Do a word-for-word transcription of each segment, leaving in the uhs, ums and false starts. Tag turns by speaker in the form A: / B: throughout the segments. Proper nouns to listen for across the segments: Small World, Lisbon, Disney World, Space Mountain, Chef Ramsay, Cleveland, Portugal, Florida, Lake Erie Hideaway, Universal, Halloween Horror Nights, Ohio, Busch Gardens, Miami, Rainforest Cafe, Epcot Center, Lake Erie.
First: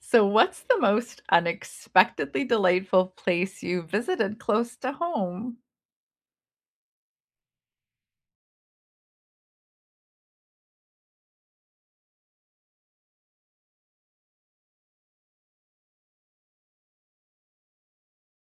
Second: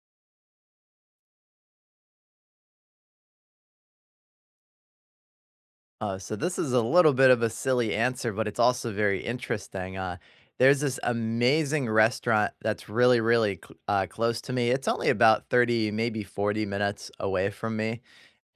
A: So, what's the most unexpectedly delightful place you visited close to home?
B: Uh, so this is a little bit of a silly answer, but it's also very interesting. Uh, there's this amazing restaurant that's really, really cl- uh, close to me. It's only about thirty, maybe forty minutes away from me.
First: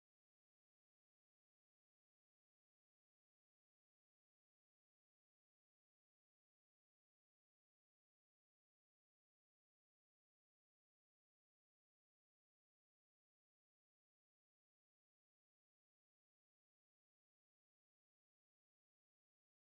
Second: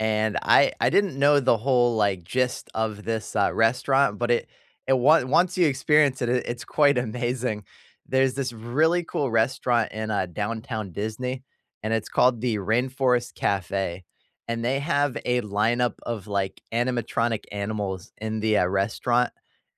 B: And I I didn't know the whole, like, gist of this, uh, restaurant, but it it on once you experience it, it it's quite amazing. There's this really cool restaurant in, uh, downtown Disney, and it's called the Rainforest Cafe, and they have a lineup of, like, animatronic animals in the, uh, restaurant,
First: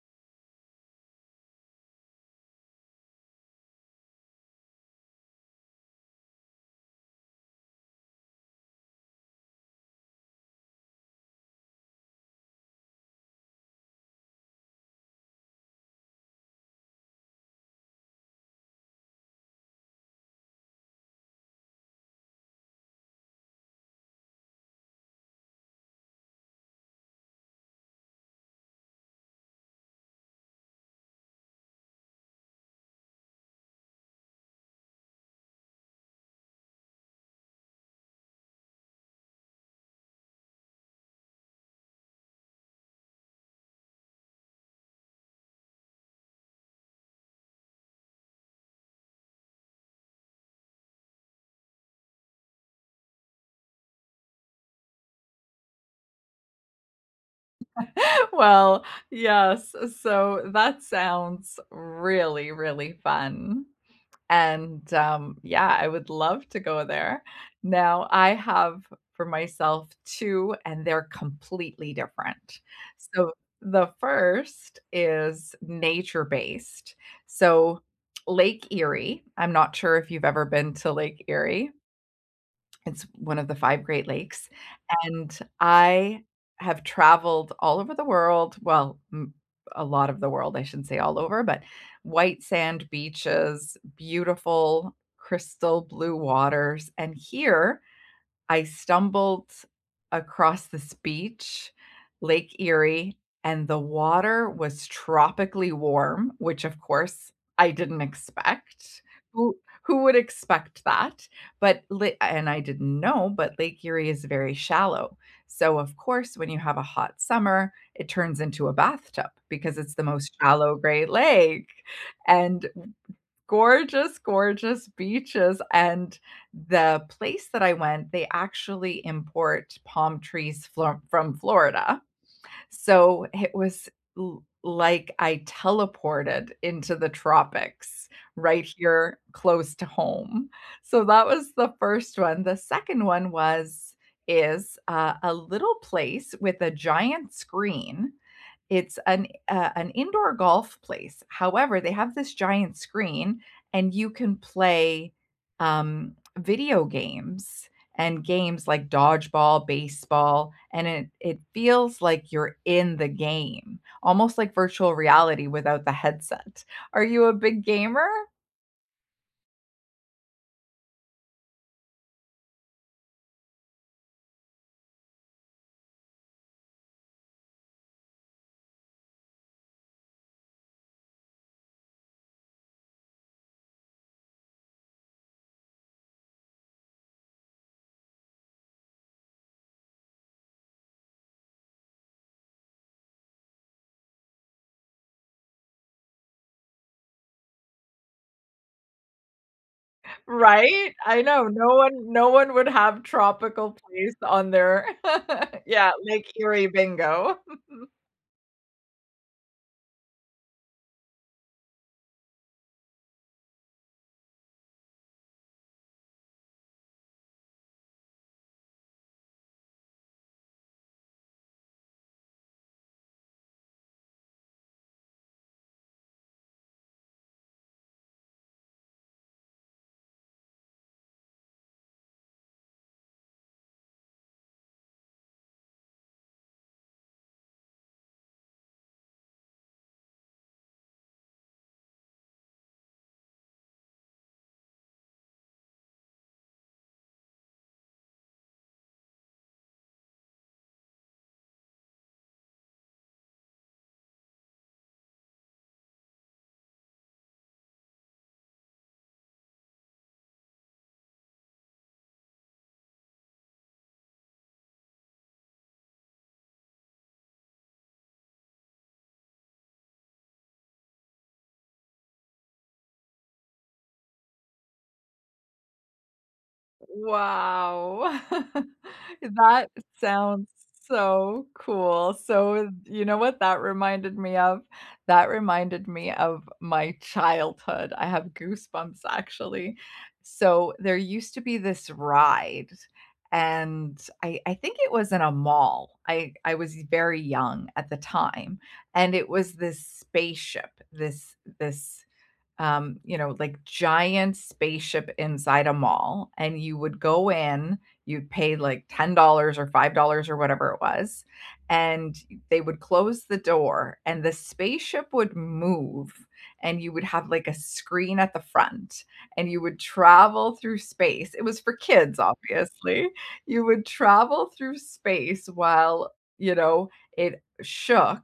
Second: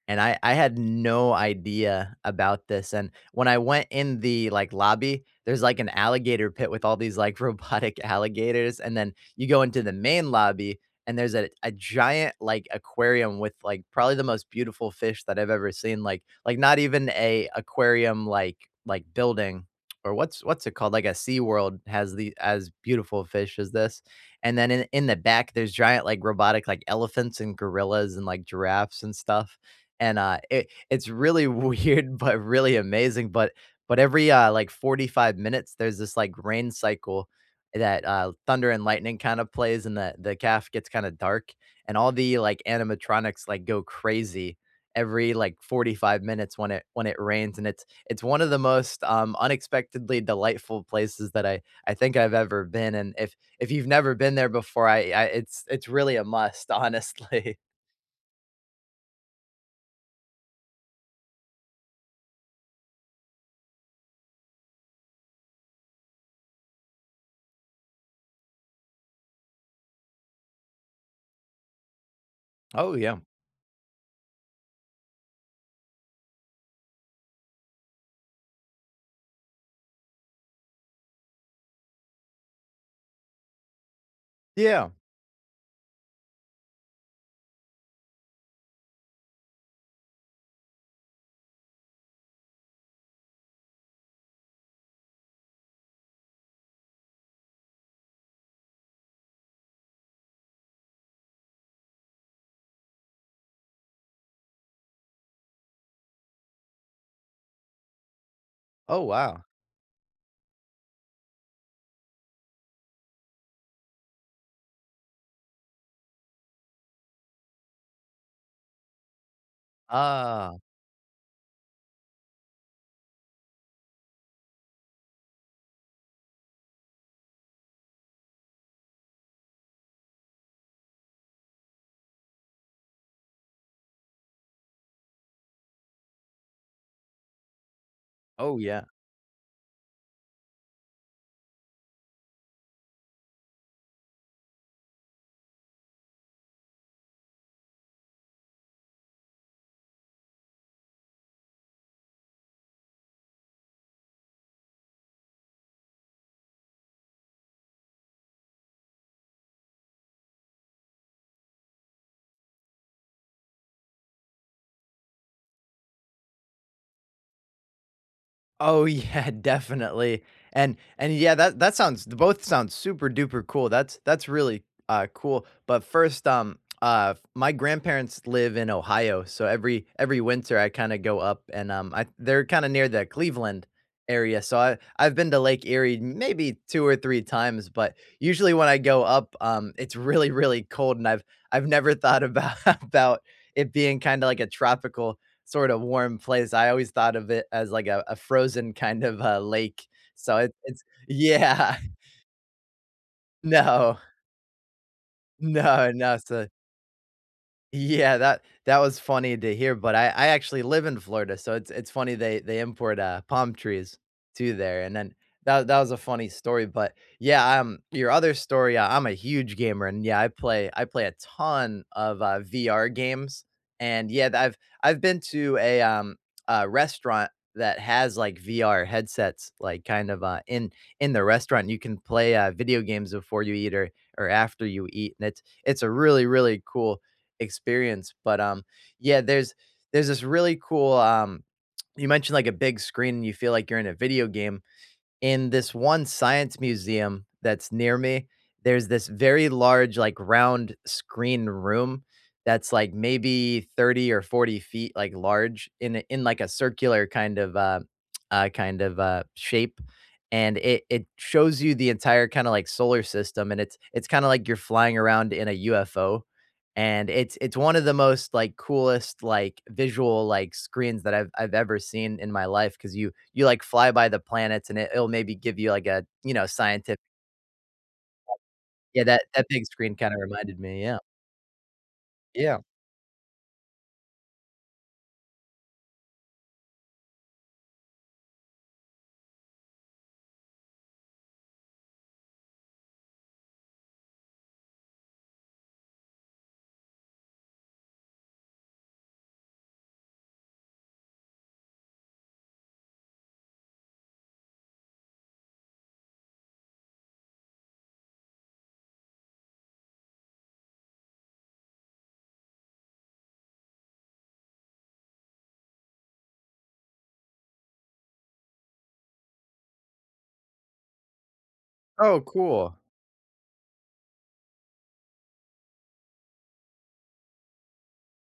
B: and I I had no idea about this, and when I went in the, like, lobby, there's, like, an alligator pit with all these, like, robotic alligators, and then you go into the main lobby and there's a, a giant like aquarium with like probably the most beautiful fish that I've ever seen. Like like not even a aquarium like like building or what's what's it called? Like a Sea World has the as beautiful fish as this. And then in, in the back there's giant like robotic like elephants and gorillas and like giraffes and stuff. And uh it, it's really weird but really amazing. But but every uh like forty-five minutes there's this like rain cycle that, uh, thunder and lightning kind of plays and the the calf gets kinda dark, and all the, like, animatronics, like, go crazy every, like, forty-five minutes when it when it rains, and it's it's one of the most, um, unexpectedly delightful places that I I think I've ever been, and if if you've never been there before, I I it's it's really a must, honestly.
A: Well, yes. So that sounds really, really fun. And um, yeah, I would love to go there. Now, I have for myself two, and they're completely different.
B: Oh, yeah.
A: So the first is nature based. So Lake Erie. I'm not sure if you've ever been to Lake Erie. It's one of the five Great Lakes,
B: Yeah.
A: and I have traveled all over the world, well, m a lot of the world, I shouldn't say all over, but white sand beaches, beautiful crystal blue waters, and here, I stumbled across this beach, Lake Erie, and the water was tropically warm, which, of course, I didn't expect.
B: Oh, wow.
A: Who who would expect that? But la and I didn't know, but Lake Erie is very shallow. So, of course, when you have a hot summer, it turns into a bathtub because it's the most
B: Ah.
A: shallow Great Lake, and gorgeous, gorgeous beaches, and the place that I went, they actually import palm trees fro from Florida. So, it was l like I teleported into the tropics
B: Oh,
A: right
B: yeah.
A: here close to home. So, that was the first one. The second one was is, uh, a little place with a giant screen. It's an uh, an indoor golf place. However, they have this giant screen and you can play, um, video games and games like dodgeball, baseball, and it it feels like you're in the game, almost like virtual reality without the headset. Are you a big gamer?
B: Oh, yeah, definitely. And and yeah, that that sounds both sound super duper cool. That's that's really uh cool. But first, um uh my grandparents live in Ohio, so every every winter I kind of go up and um I they're kind of near the Cleveland area. So I I've been to Lake Erie maybe two or three times, but usually when I go up, um it's really really cold and I've I've never thought about about it being kind of like a tropical sort of warm place. I always thought of it as like a a frozen kind of a lake. So it it's
A: Right? I know. No
B: yeah.
A: one no one would have tropical
B: No.
A: place on their
B: No,
A: yeah,
B: no.
A: Lake
B: So
A: Erie bingo.
B: yeah, that that was funny to hear, but I I actually live in Florida, so it's it's funny they they import, uh, palm trees to there, and then that that was a funny story, but yeah, um, your other story, uh, I'm a huge gamer, and yeah, I play I play a ton of, uh, V R games, and yeah, th I've I've been to a, um, a restaurant that has, like, V R headsets, like, kind of, uh, in in the restaurant, you can play, uh, video games before you eat or or after you eat, and it's it's a really, really cool experience. But, um, yeah, there's there's this really cool, um you mentioned, like, a big screen and you feel like you're in a video game. In this one science museum that's near me, there's this very large, like, round screen room that's, like, maybe thirty or forty feet, like, large in a in, like, a circular kind of, uh, uh, kind of, uh, shape, and it it shows you the entire kinda, like, solar system, and it's it's kinda like you're flying around in a U F O and it's it's one of the most like coolest like visual like screens that I've I've ever seen in my life because you you like fly by the planets and it, it'll maybe give you like a you know scientific
A: Wow.
B: yeah that that big
A: That
B: screen kind of
A: sounds
B: reminded me yeah
A: so cool.
B: yeah
A: So, you know what that reminded me of? That reminded me of my childhood. I have goosebumps actually. So, there used to be this ride, and I I think it was in a mall. I I was very young at the time, and it was this spaceship, this this um, you know, like giant spaceship inside a mall, and you would go in, you'd pay like ten dollars or five dollars or whatever it was, and they would close the door and the spaceship would move and you would have like a screen at the front and you would travel through space. It was for kids,
B: oh cool
A: obviously. You would travel through space while, you know, it shook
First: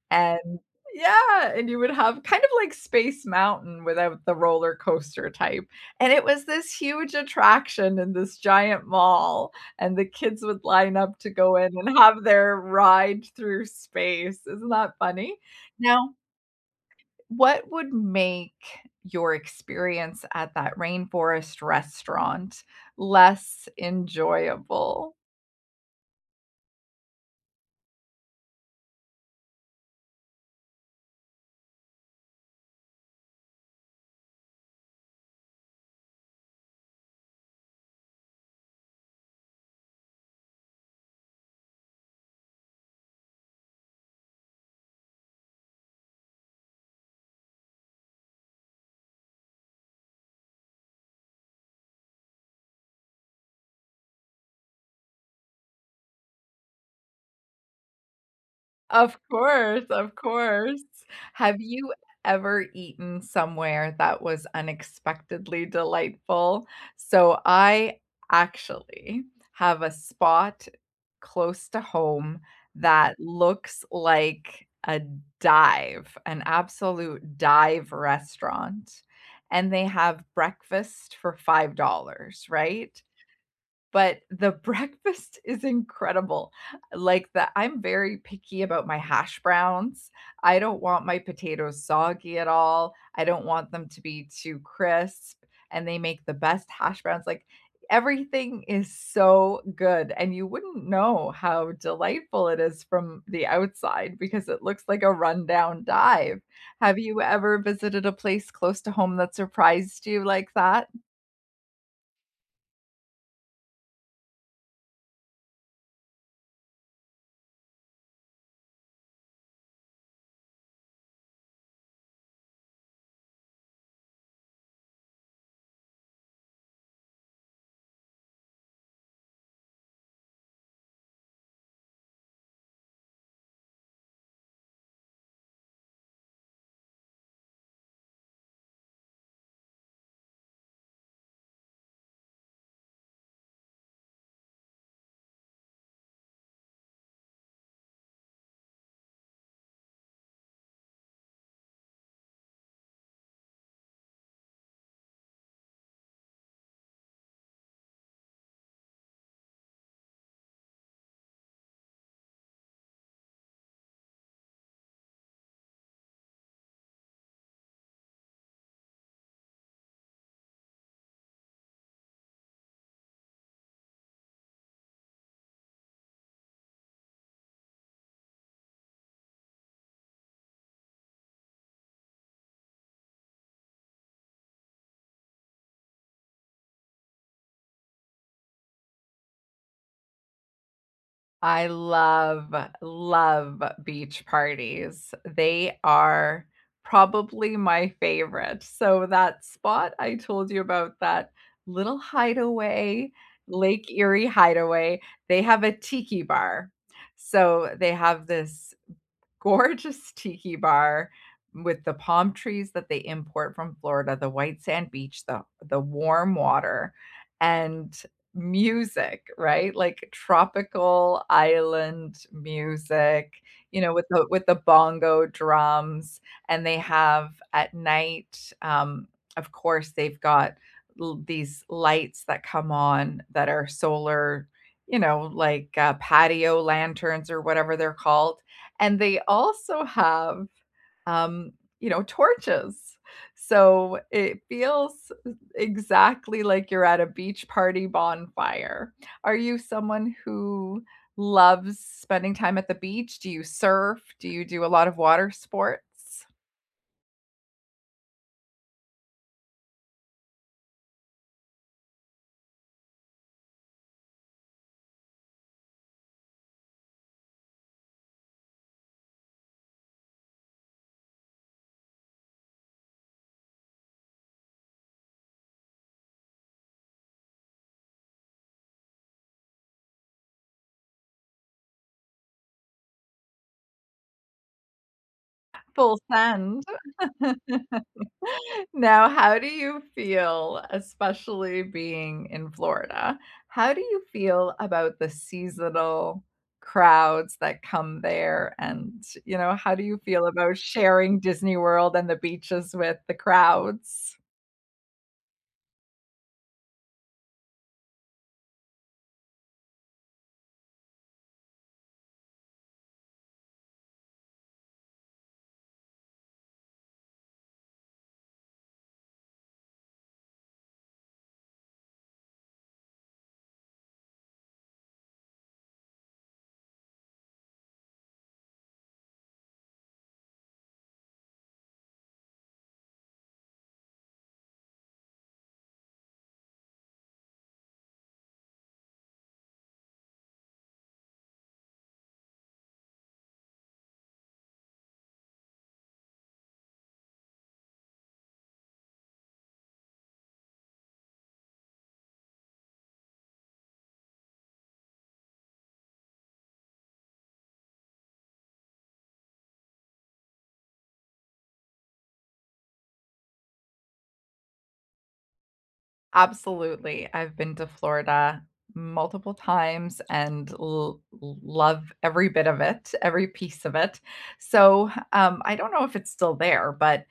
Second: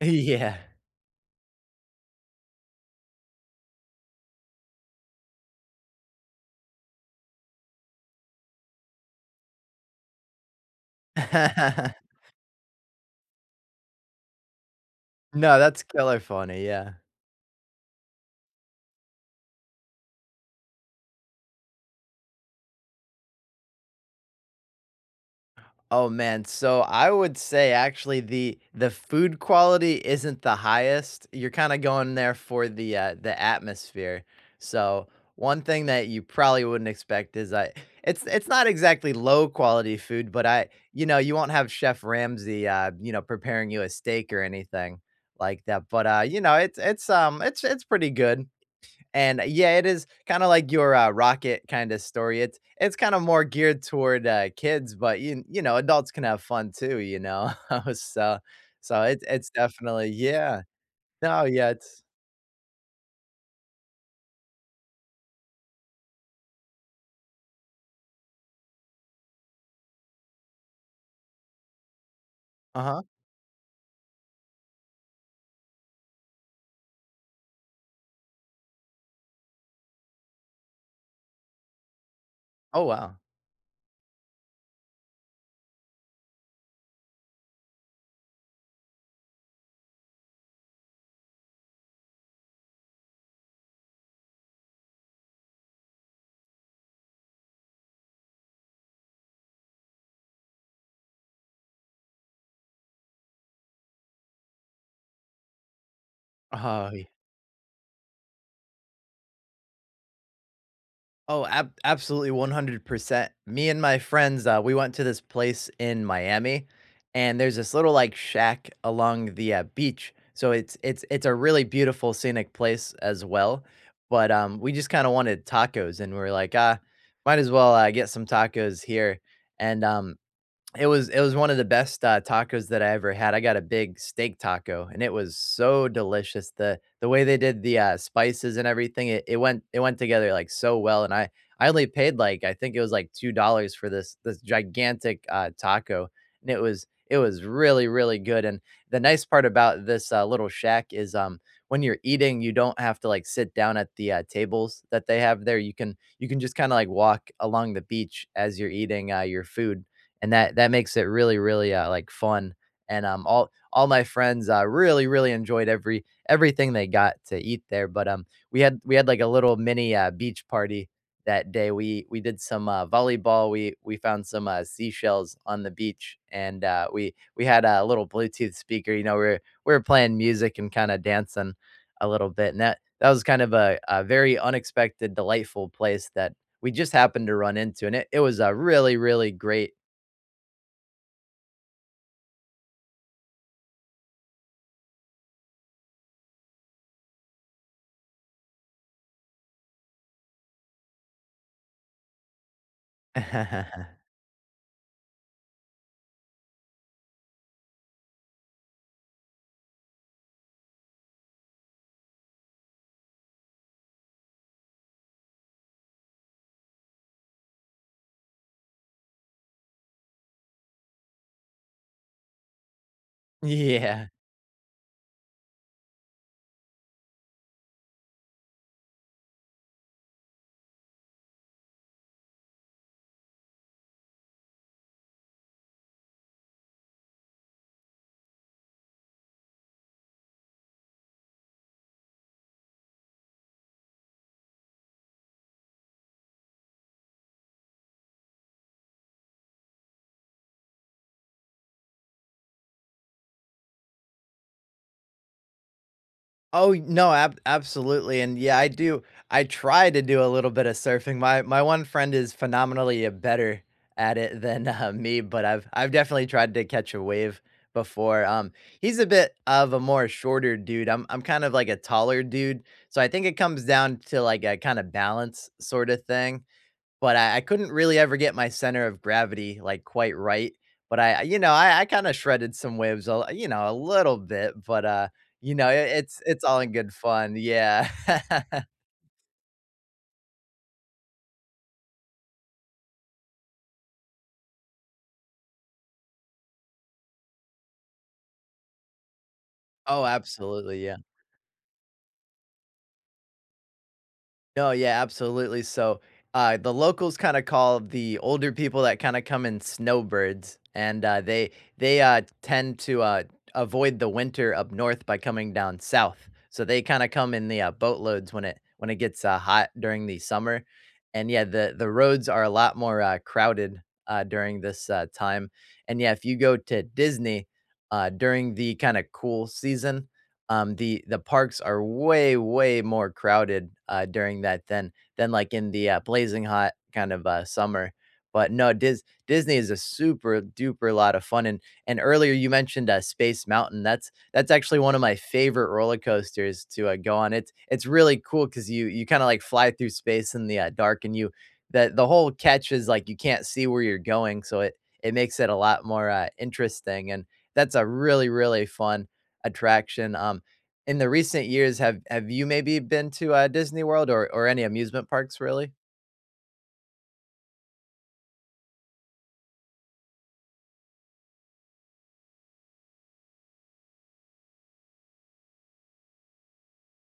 B: yeah
A: and yeah, and you would have kind of like Space Mountain without the roller coaster type. And it was this huge attraction in this giant mall, and the kids would line up to go in and have their ride through space. Isn't that funny?
B: no that's
A: Now,
B: killer funny yeah.
A: what would make your experience at that rainforest restaurant less enjoyable?
B: Oh man, so I would say actually the the food quality isn't the highest. You're kind of going there for the uh, the atmosphere. So one thing that you probably wouldn't expect is I it's it's not exactly low quality food, but I you know you won't have Chef Ramsay uh, you know preparing you a steak or anything like that. But uh, you know it's it's um it's it's pretty good. And uh, yeah, it is kinda like your, uh, Rocket kinda story. It's it's kinda more geared toward, uh, kids, but you you know, adults can have fun too, you know? So so
A: Of
B: it's it's
A: course,
B: definitely
A: of
B: yeah.
A: course.
B: No,
A: Have
B: yeah,
A: you
B: it's
A: ever eaten somewhere that was unexpectedly delightful? So I actually have a spot close to home
B: uh-huh.
A: that looks like a dive, an absolute dive restaurant. And they have breakfast for five dollars
B: Oh,
A: right?
B: wow.
A: But the breakfast is incredible. Like the I'm very picky about my hash browns. I don't want my potatoes soggy at all. I don't want them to be too crisp. And they make the best hash browns. Like everything is so good. And you wouldn't know how delightful it is from the outside because it looks like a rundown dive.
B: Oh,
A: Have
B: yeah.
A: you ever visited a place close to home that surprised you like that?
B: Oh, ab absolutely one hundred percent. Me and my friends, uh, we went to this place in Miami, and there's this little, like, shack along the, uh, beach, so it's it's it's a really beautiful scenic place as well, but, um, we just kinda wanted tacos, and we were like, "Ah, might as well, uh, get some tacos here," and, um it was it was one of the best, uh, tacos that I ever had. I got a big steak taco, and it was so delicious. The the way they did the, uh, spices and everything, it it went it went together, like, so well, and I I only paid, like, I think it was, like, two dollars for this this gigantic, uh, taco, and it was it was really, really good, and the nice part about this, uh, little shack is, um, when you're eating, you don't have to, like, sit down at the, uh, tables that they have there. You can you can just kinda, like, walk along the beach as you're eating, uh, your food and that that makes it really, really, uh, like, fun, and, um, all all my friends, uh, really, really enjoyed every everything they got to eat there, but, um, we had we had, like, a little mini, uh, beach party that day. We we did some, uh, volleyball. We we found some, uh, seashells on the beach, and, uh, we we had a little Bluetooth speaker, you know, we were we were playing music and kinda dancing a little bit, and that that was kind of a a very unexpected, delightful place that we just happened to run into, and it it was a really, really great.
A: I love, love beach parties. They are probably my favorite. So that spot I told you about, that little hideaway, Lake Erie Hideaway, they have a tiki bar. So they have this gorgeous tiki bar with the palm trees that they import from Florida, the white sand beach, the the warm water, and music, right? Like tropical island music, you know, with
B: Yeah.
A: the with the bongo drums. And they have at night, um, of course, they've got l- these lights that come on that are solar, you know, like uh, patio lanterns or whatever they're called, and they also have, um, you know, torches. So it feels exactly like you're at a beach party bonfire. Are you someone who loves spending time at the beach? Do you surf? Do you do a lot of water sports?
B: Oh, no, ab absolutely, and yeah, I do I try to do a little bit of surfing. My my one friend is phenomenally, uh, better at it than, uh, me, but I've I've definitely tried to catch a wave before. Um, he's a bit of a more shorter dude. I'm I'm kind of like a taller dude, so I think it comes down to, like, a kinda balance sorta thing. But I, I couldn't really ever get my center of gravity like quite right. But I, you know, I, I kind of shredded some waves, a, you know, a little bit. But uh, you know, it,
A: Full
B: it's it's all
A: send.
B: in good fun. Yeah.
A: Now, how do you feel, especially being in Florida, how do you feel about the seasonal crowds that come there? And, you know, how do you
B: Oh,
A: feel about
B: absolutely. Yeah.
A: sharing Disney World and the beaches with the crowds?
B: No, yeah, absolutely. So, uh, the locals kinda call the older people that kinda come in snowbirds, and, uh, they they, uh, tend to, uh, avoid the winter up north by coming down south. So they kinda come in the, uh, boatloads when it when it gets, uh, hot during the summer, and, yeah, the the roads are a lot more, uh, crowded, uh, during this, uh, time, and, yeah, if you go to Disney, uh, during the kinda cool season, um, the the parks are way, way more crowded, uh, during that than than, like, in the, uh, blazing hot kind of, uh, summer. But no, Dis Disney is a super duper lot of fun, and and earlier you mentioned, uh, Space Mountain. That's that's actually one of my favorite roller coasters to, uh, go on. It's it's really cool because you you kinda, like, fly through space in the, uh, dark, and you the the whole catch is, like, you can't see where you're going, so it it makes it a lot more, uh, interesting, and that's a really, really fun attraction. Um, in the recent years, have have you maybe been to, uh, Disney World or or any amusement parks, really?
A: Absolutely. I've been to Florida multiple times and l love every bit of it, every piece of it. So, um, I don't know if it's still there, but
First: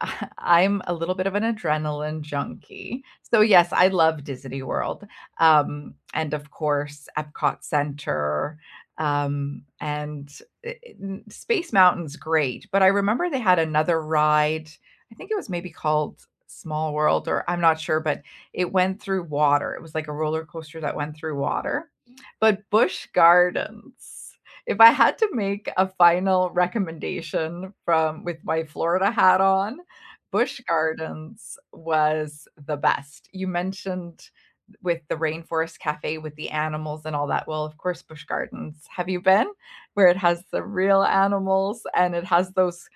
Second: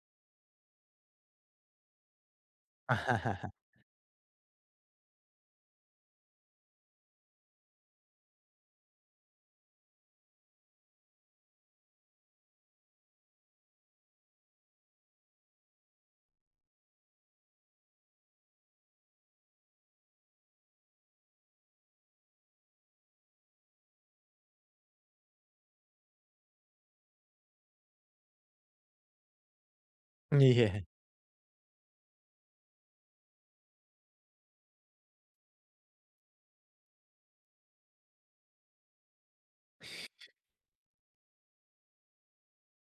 A: I'm a little bit of an adrenaline junkie. So yes, I love Disney World. Um, and of course, Epcot Center. Um, and I- I- n- Space Mountain's great, but I remember they had another ride. I think it was maybe called Small World, or I'm not sure, but it went through water. It was like a roller coaster that went through water. But Busch Gardens, if I had to make a final recommendation from with my Florida hat on, Busch
B: Yeah.
A: Gardens was the best. You mentioned with the Rainforest Cafe with the animals and all that. Well, of course, Busch Gardens. Have you been? Where it has the real animals and it has those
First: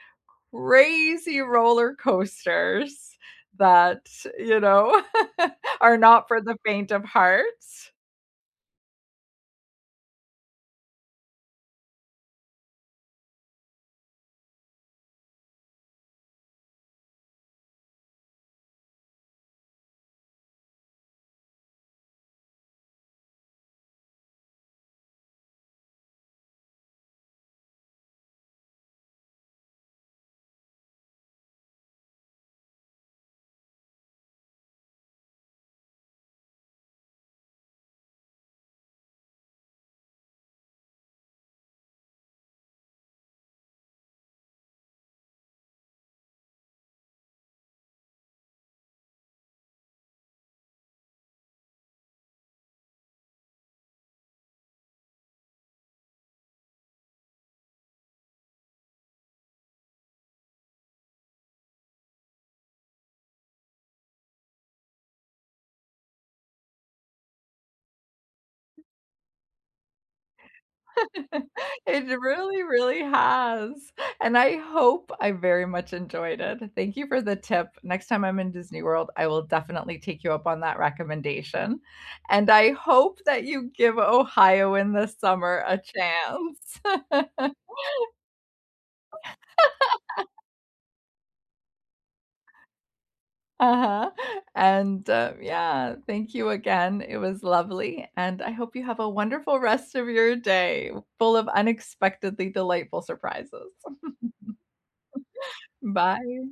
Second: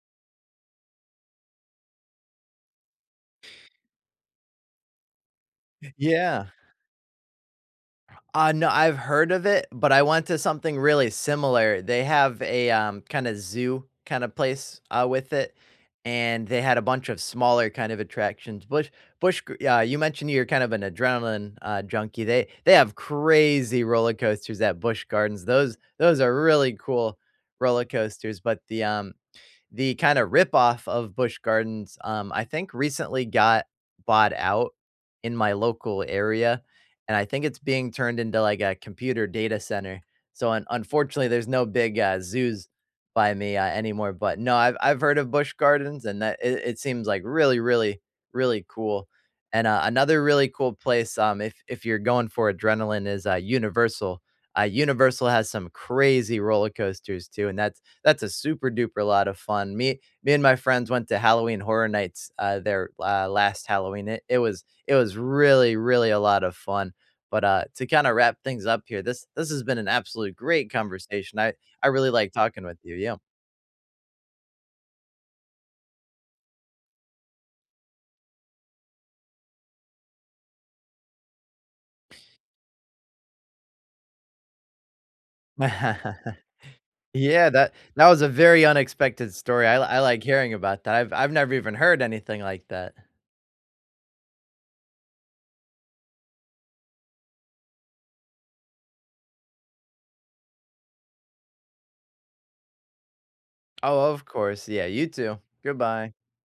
A: crazy roller coasters that, you know, are not for
B: Yeah.
A: the faint of heart.
B: Uh, no, I've heard of it, but I went to something really similar. They have a, um, kinda zoo kinda place, uh, with it, and they had a bunch of smaller kind of attractions. Bush, Bush. Gr Yeah, you mentioned you're kind of an adrenaline, uh, junkie. They they have crazy roller coasters at Busch Gardens. Those those are really cool roller coasters, but the, um the kind of ripoff of Busch Gardens, um, I think recently got bought out in my local area, and I think it's being turned into like a computer data center. So un- unfortunately, there's no big uh, zoos by me uh, anymore. But no, I've I've heard of Busch Gardens, and that it, it seems like really, really, really cool. And uh, another really cool place, um, if if you're going for adrenaline, is uh, Universal. Uh, Universal has some crazy roller coasters too, and that's that's a super duper lot of fun. Me me and my friends went to Halloween Horror Nights, uh, their, uh, last Halloween. It it was it was really, really a lot of fun. But, uh, to kinda wrap things up here, this this has been an absolute great conversation. I I really
A: It
B: like
A: really,
B: talking with you,
A: really
B: yeah.
A: has, and I hope I very much enjoyed it. Thank you for the tip. Next time I'm in Disney World, I will definitely take you up on that recommendation, and I hope that you give Ohio in the summer a chance.
B: Yeah, that that was a very unexpected story. I li I like hearing about that. I've I've never even heard anything like that.
A: Uh-huh, and, uh, yeah, thank you again. It was lovely, and I hope you have a wonderful rest of your day full of unexpectedly delightful surprises.
B: Oh, of course. Yeah, you too. Goodbye.
A: Bye.